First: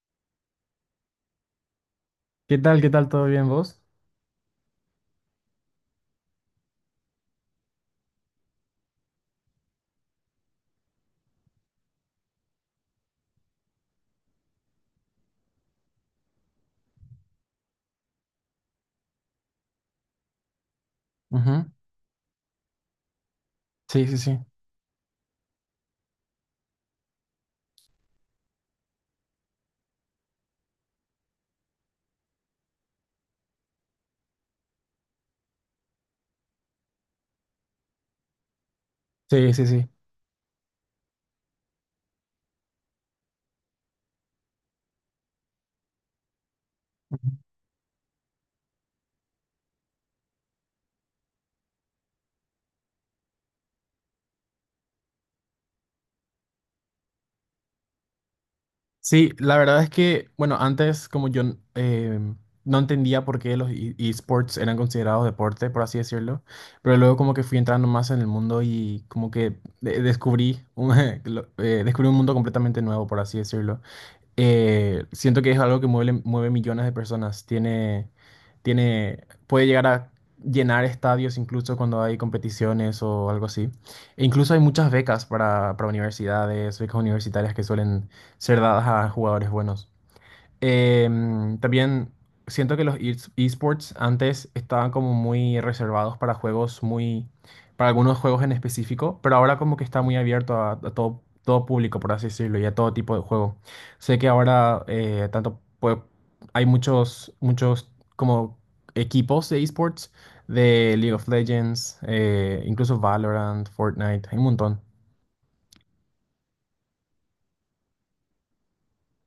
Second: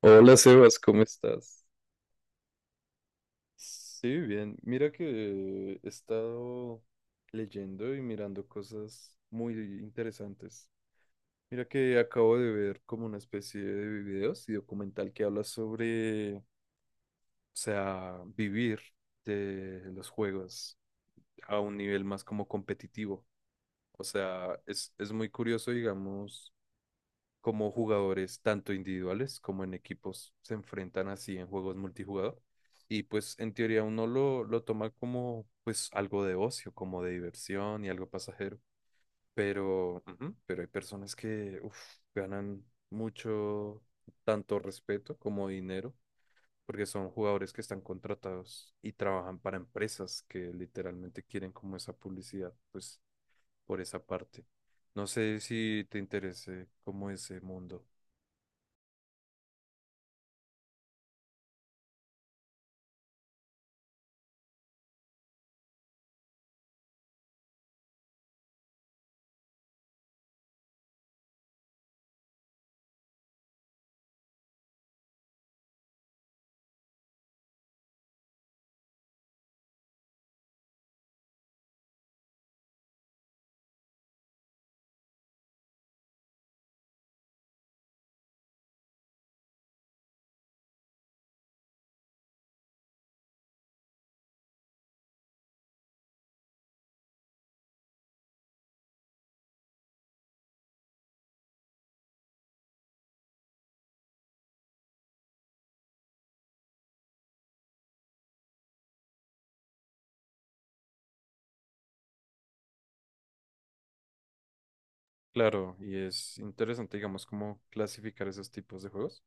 Hola, Sebas, ¿cómo estás? ¿Qué tal? ¿Qué tal? ¿Todo bien vos? Sí, bien. Mira que he estado leyendo y mirando cosas muy interesantes. Mira que acabo de ver como una especie de videos y documental que habla sobre, o sea, vivir de los juegos a Ujú. un nivel más como competitivo. O Sí, sí, sí. sea, es muy curioso, digamos como jugadores, tanto individuales como en equipos, se enfrentan así en juegos multijugador. Y pues en teoría uno lo toma como pues algo de ocio, como de diversión y algo pasajero. Sí, sí, sí. Pero, ujú, pero hay personas que uf, ganan mucho, tanto respeto como dinero, porque son Ujú. jugadores que están contratados y trabajan para empresas que literalmente quieren como esa publicidad, pues por esa parte. No sé si te interese como ese mundo. Sí, la verdad es que, bueno, antes como yo eh, no entendía por qué los esports eran considerados deporte, por así decirlo, pero luego como que fui entrando más en el mundo y como que descubrí un, descubrí un mundo completamente nuevo, por así decirlo. Siento que es algo que mueve, mueve millones de personas. Tiene, puede llegar a llenar estadios incluso cuando hay competiciones o algo así. E incluso hay muchas becas para universidades, becas universitarias que suelen ser dadas a jugadores buenos. También siento que los esports antes estaban como muy reservados para juegos muy, para algunos juegos en específico, pero ahora como que está muy abierto a todo, todo público, por así decirlo, y a todo tipo de juego. Sé que ahora tanto hay muchos, muchos como equipos de esports de League of Legends, incluso Valorant, Fortnite, hay un montón. Claro, y es interesante, digamos, cómo clasificar esos tipos de juegos,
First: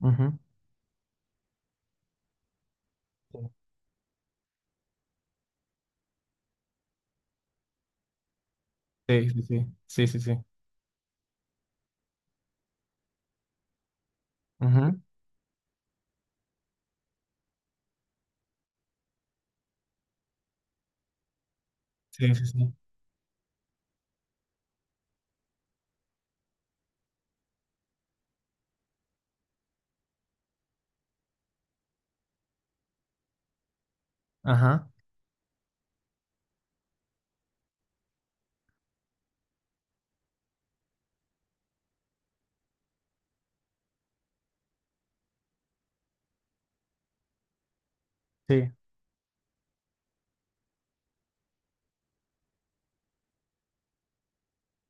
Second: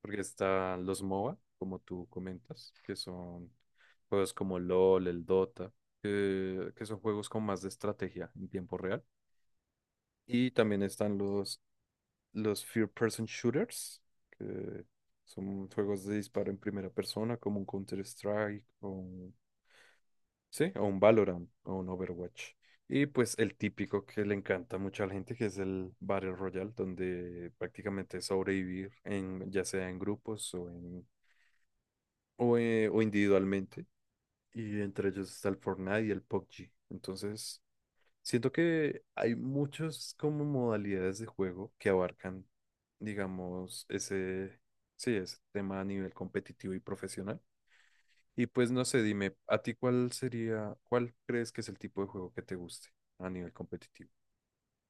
porque Ujú. están los MOBA, como tú comentas, que son juegos como LOL, el Dota, que son juegos con más de estrategia en tiempo real. Sí, sí, sí, sí, sí, sí. Y también están los Third Person Shooters, que Ujú. son juegos de disparo en primera persona, como un Counter-Strike. Sí, o un Valorant o un Sí, sí, Overwatch. sí. Y pues el típico que le encanta mucho a la gente, que es el Battle Royale, donde prácticamente es sobrevivir en, ya sea en grupos o en o individualmente. Y Ajá. entre ellos está el Fortnite y el PUBG. Entonces, siento que hay muchas como modalidades de juego que abarcan, digamos, ese, sí, ese tema a nivel competitivo y profesional. Y pues Sí. no sé, dime, ¿a ti cuál sería, cuál crees que es el tipo de juego que te guste a nivel competitivo?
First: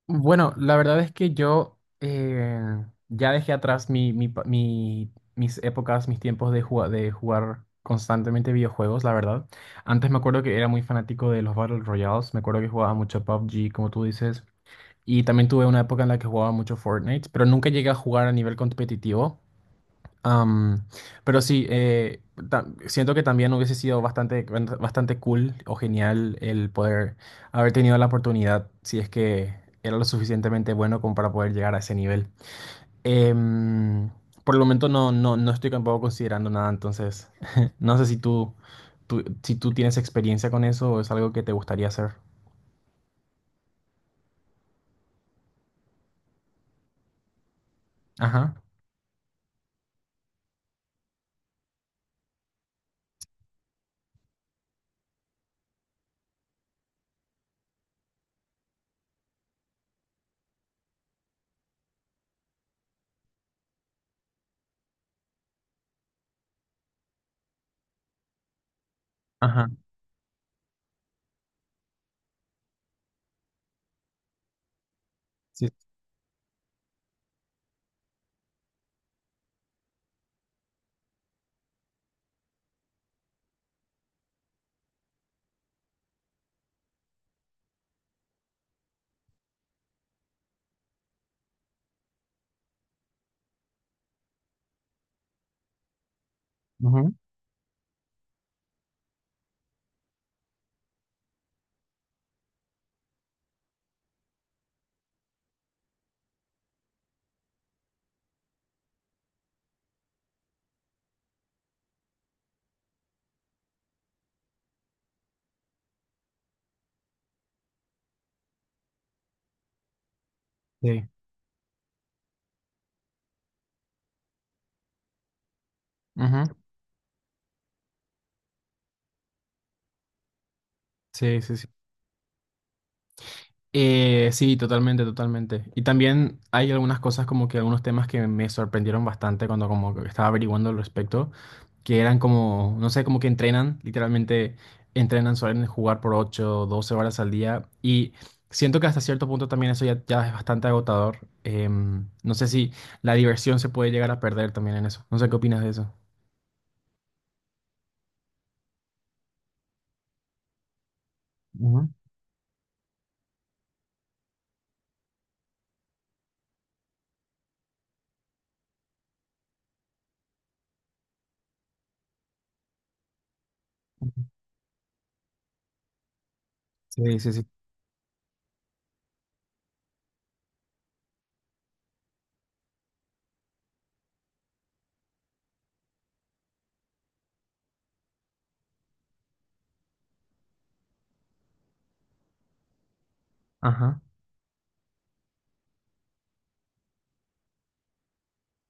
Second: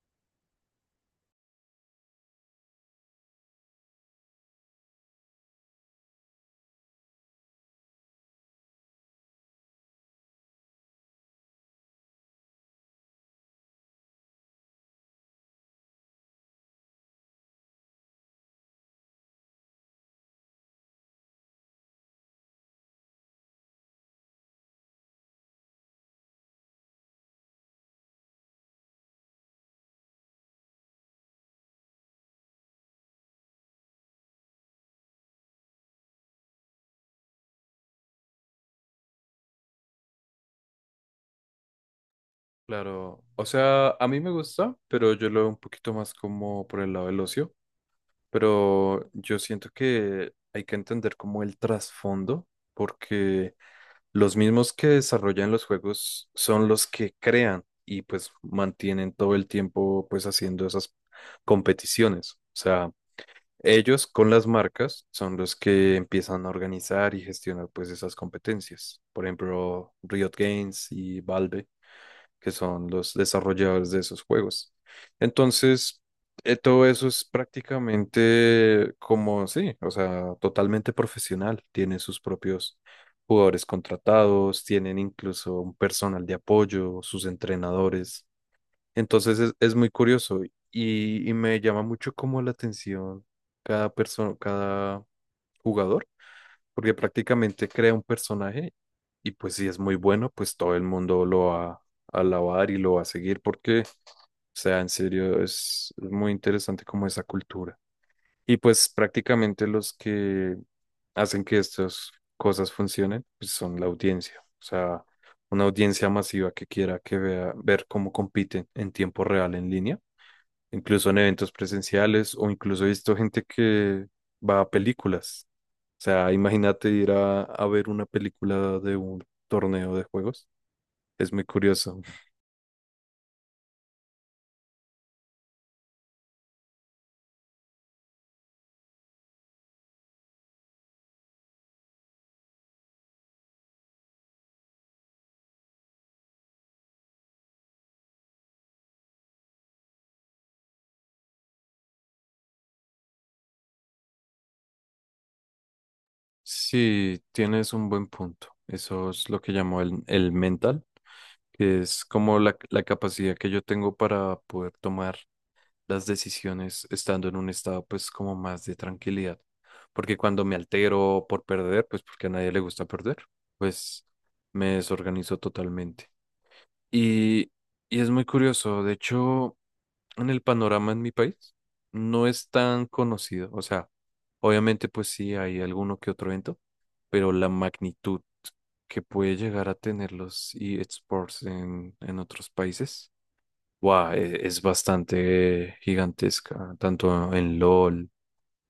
Bueno, la verdad es que yo ya dejé atrás mi, mis épocas, mis tiempos de, de jugar constantemente videojuegos, la verdad. Antes me acuerdo que era muy fanático de los Battle Royales, me acuerdo que jugaba mucho PUBG, como tú dices, y también tuve una época en la que jugaba mucho Fortnite, pero nunca llegué a jugar a nivel competitivo. Am, pero sí, siento que también hubiese sido bastante, bastante cool o genial el poder haber tenido la oportunidad, si es que era lo suficientemente bueno como para poder llegar a ese nivel. Em, por el momento no estoy tampoco considerando nada, entonces no sé si si tú tienes experiencia con eso o es algo que te gustaría hacer. Claro, o sea, a mí me gusta, pero yo lo veo un poquito más como por el lado del ocio, Ajá, pero yo siento que hay que entender como el trasfondo, porque los mismos que desarrollan los juegos son los que crean y pues mantienen todo el tiempo pues haciendo esas competiciones. O sea, ellos con las marcas son los que empiezan a organizar y gestionar pues esas competencias. Por ajá, ejemplo, Riot Games y Valve, que son los desarrolladores de esos juegos. sí, Entonces, todo eso es prácticamente como, sí, o sea, totalmente profesional. Tienen sus propios jugadores contratados, tienen incluso un personal de apoyo, sus entrenadores. Entonces es muy curioso y me llama mucho como la atención cada persona, cada jugador, porque ujú, prácticamente crea un personaje y pues si es muy bueno, pues todo el mundo lo va a alabar y lo va a seguir porque, o sea, en serio, es muy interesante como esa cultura. Y pues prácticamente los que hacen que estas cosas funcionen, pues son la audiencia. O sea, una audiencia masiva que quiera que vea, ver cómo compiten en tiempo real en línea, sí, incluso en eventos presenciales o incluso he visto gente que va a películas. O sea, ujú, imagínate ir a ver una película de un torneo de juegos. Es sí, muy sí, sí. curioso. Sí, totalmente, totalmente. Y también hay algunas cosas como que algunos temas que me sorprendieron bastante cuando como que estaba averiguando al respecto, que eran como, no sé, como que entrenan, literalmente entrenan, suelen jugar por ocho, doce 12 horas al día y siento que hasta cierto punto también eso ya, ya es bastante agotador. No sé si la diversión se puede llegar a perder también en eso. No sé qué opinas de eso. Sí, tienes un buen punto. Eso es lo que llamo el mental, que Ujú, es como la capacidad que yo tengo para poder tomar las decisiones estando en un estado pues como más de tranquilidad. Porque cuando me altero por perder, pues porque a nadie le gusta perder, pues ujú. me desorganizo totalmente. Sí, sí, Y, y es muy curioso, de hecho en el panorama en mi país no es tan conocido. O sea, obviamente pues sí hay alguno que otro evento, pero la magnitud que puede llegar a tener los eSports en otros países, sí. wow, es bastante gigantesca, tanto en LOL,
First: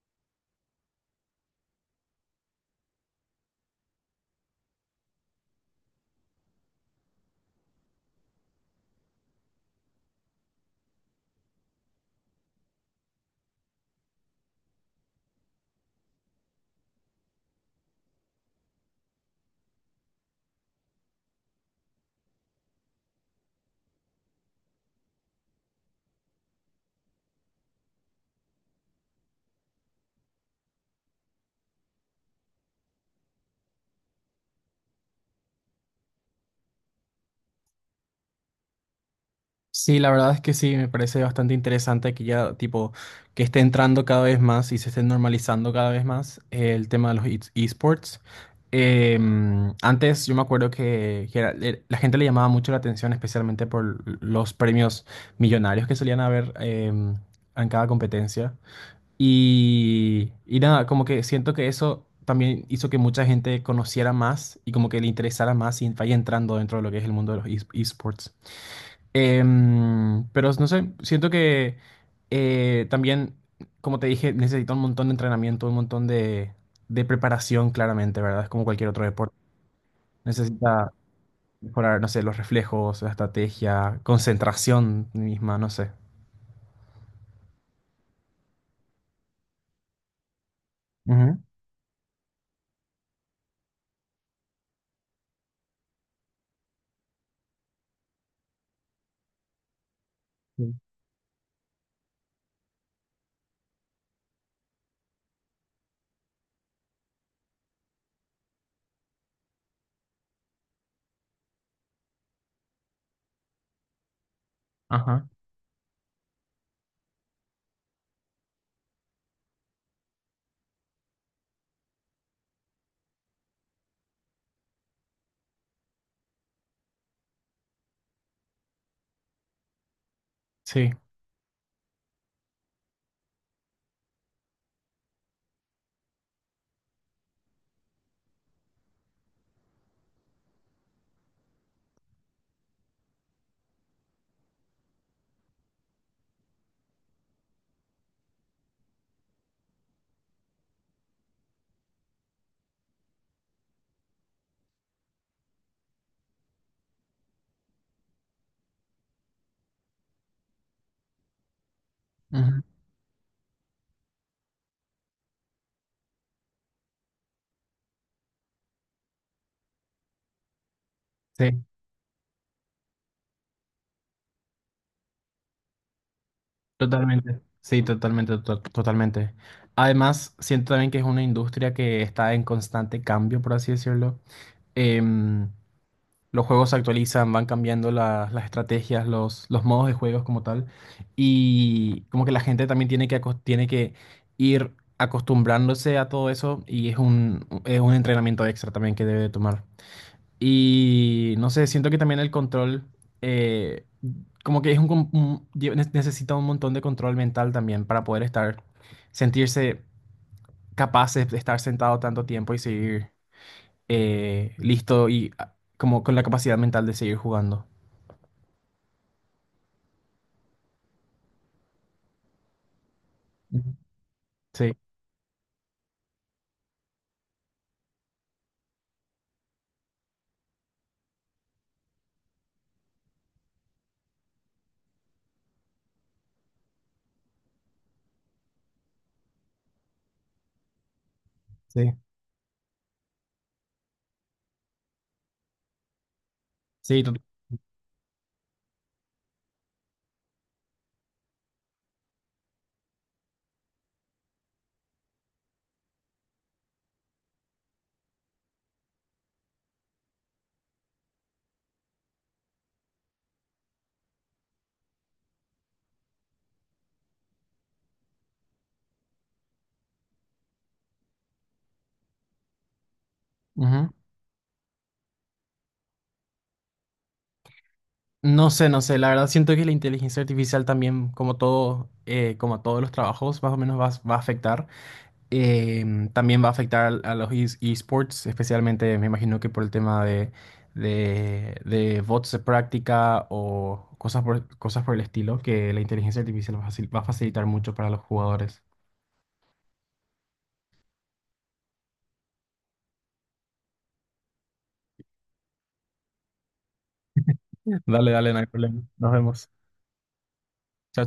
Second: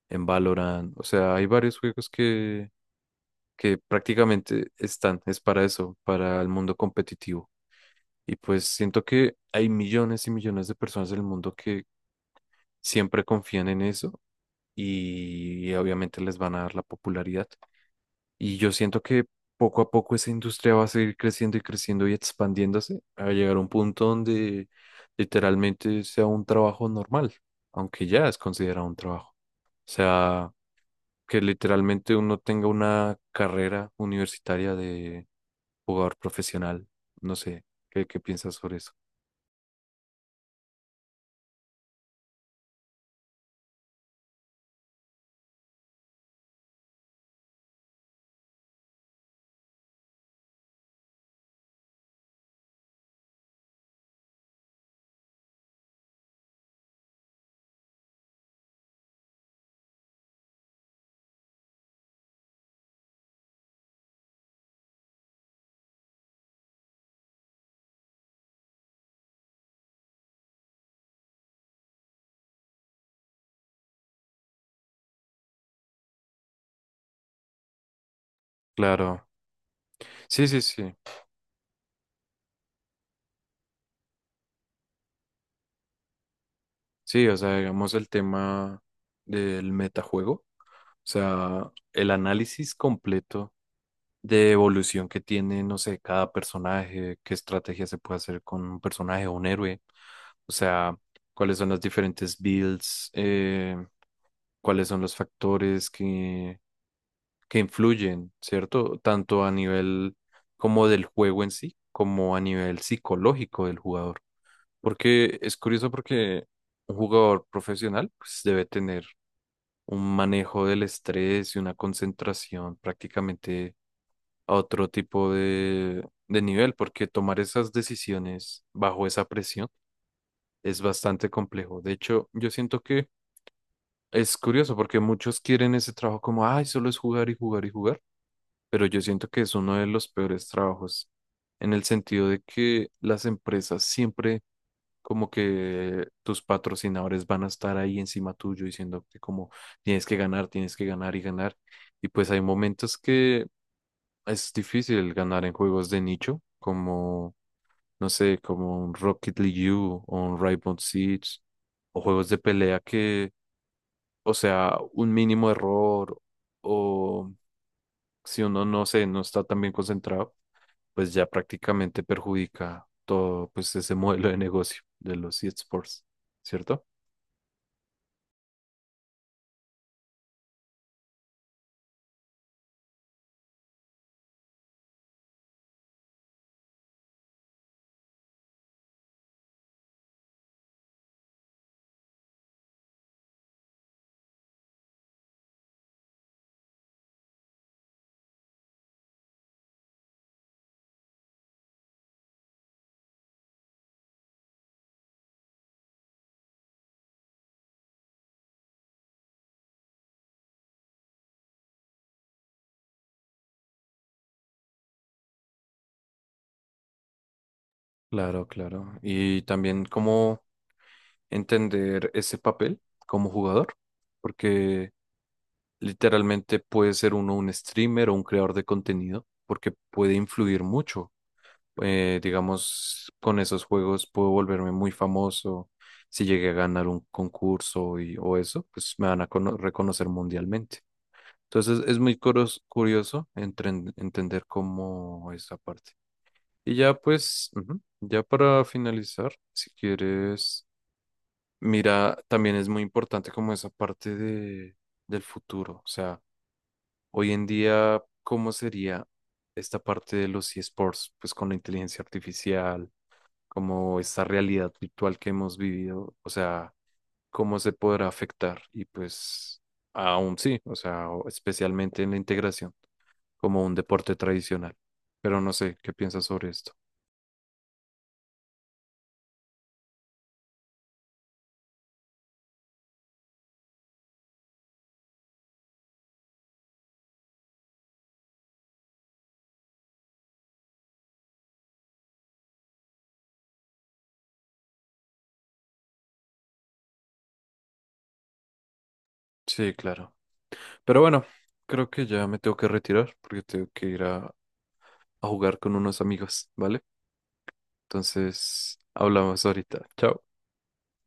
en Valorant. O sea, hay varios juegos que prácticamente están, es para eso, para el mundo competitivo. Y pues siento que hay millones y millones de personas en el mundo que siempre confían en eso y, obviamente les van a dar la popularidad. Y yo siento que poco a poco esa industria va a seguir creciendo y creciendo y expandiéndose a llegar a un punto donde literalmente sea un trabajo normal, aunque ya es considerado un trabajo. O sea, que literalmente uno tenga una carrera universitaria de jugador profesional. No sé, ¿qué piensas sobre eso? Sí, la verdad es que sí, me parece bastante interesante que ya, tipo, que esté entrando cada vez más y se esté normalizando cada vez más el tema de los esports. Antes yo me acuerdo que, la gente le llamaba mucho la atención, especialmente por los premios millonarios que solían haber en cada competencia. Y nada, como que siento que eso también hizo que mucha gente conociera más y como que le interesara más y vaya entrando dentro de lo que es el mundo de los esports. Pero no sé, siento que también, como te dije, necesita un montón de entrenamiento, un montón de preparación, claramente, ¿verdad? Es como cualquier otro Claro. deporte. Sí, sí, Necesita sí. mejorar, no sé, los reflejos, la estrategia, concentración misma, no sé. Sí, o sea, digamos el tema del metajuego, o Ujú. sea, el análisis completo de evolución que tiene, no sé, cada personaje, qué estrategia se puede hacer con un personaje o un héroe, o Sí. sea, cuáles son las diferentes builds, cuáles son los factores que influyen, ¿cierto? Tanto a nivel como del juego en sí, como a nivel psicológico del jugador. Ajá, Porque es curioso porque un jugador profesional pues, debe tener un manejo del estrés y una concentración prácticamente a otro tipo de nivel, porque tomar esas decisiones bajo esa presión es sí, bastante complejo. De hecho, yo siento que es curioso porque muchos quieren ese trabajo como, ay, solo es jugar y jugar y jugar, pero yo siento que es uno de los peores trabajos en el sentido de que las empresas siempre como que tus patrocinadores van a estar ahí encima tuyo diciéndote como tienes que ganar y ganar. Y pues hay momentos que es difícil ganar en juegos de nicho, como, no sé, como un Rocket League U o un Rainbow Six o juegos de ujú, pelea que, o sea, un mínimo error o si uno no sé, no está tan bien concentrado, pues ya sí, prácticamente perjudica todo pues ese modelo de negocio de los eSports, ¿cierto? totalmente. Sí, totalmente, totalmente. Además, siento también que es una industria que está en constante cambio, por así decirlo. Em, Los juegos se actualizan, van cambiando las estrategias, los modos de juegos como tal. Y como que la gente también tiene que, tiene que ir acostumbrándose a todo eso y es un entrenamiento extra también que debe tomar. Y no sé, siento que también el control, eh, como que es un, necesita un montón de control mental también para poder estar, sentirse capaces de estar sentado tanto tiempo y seguir listo y como con la capacidad mental de seguir jugando. Claro, claro. Y también cómo entender ese papel como jugador, Sí, porque literalmente puede ser uno un streamer o un creador de contenido, porque puede influir mucho. Digamos, con esos juegos puedo volverme muy famoso. Si llegué a ganar un concurso y, o eso, pues me van a cono- reconocer mundialmente. Entonces sí, es muy curos- curioso entren- entender cómo esa parte. Y ya sí. Pues, ujú, ya para finalizar, si quieres, mira, también es muy importante como esa parte de, del futuro. O sea, hoy en día, ¿cómo sería esta parte de los eSports? Pues con la inteligencia artificial, como esta realidad virtual que hemos vivido, o sea, ¿cómo se podrá afectar? Y pues, aún sí, o sea, o- especialmente en la integración, como un Ujú. deporte tradicional. Pero no sé, ¿qué piensas sobre esto? No sé, no sé. La verdad siento que la inteligencia artificial también, como todo, como a todos los trabajos, más o menos va a afectar. También va a afectar a los esports, especialmente me imagino que por el tema de bots de práctica o cosas por, cosas por el estilo, que la inteligencia artificial va a facilitar mucho para los jugadores. Sí, claro. Pero bueno, creo que ya me tengo que retirar porque tengo que ir a jugar con unos amigos, ¿vale? Dale, dale, no hay Entonces, problema. Nos hablamos vemos. ahorita. Chao. Chao,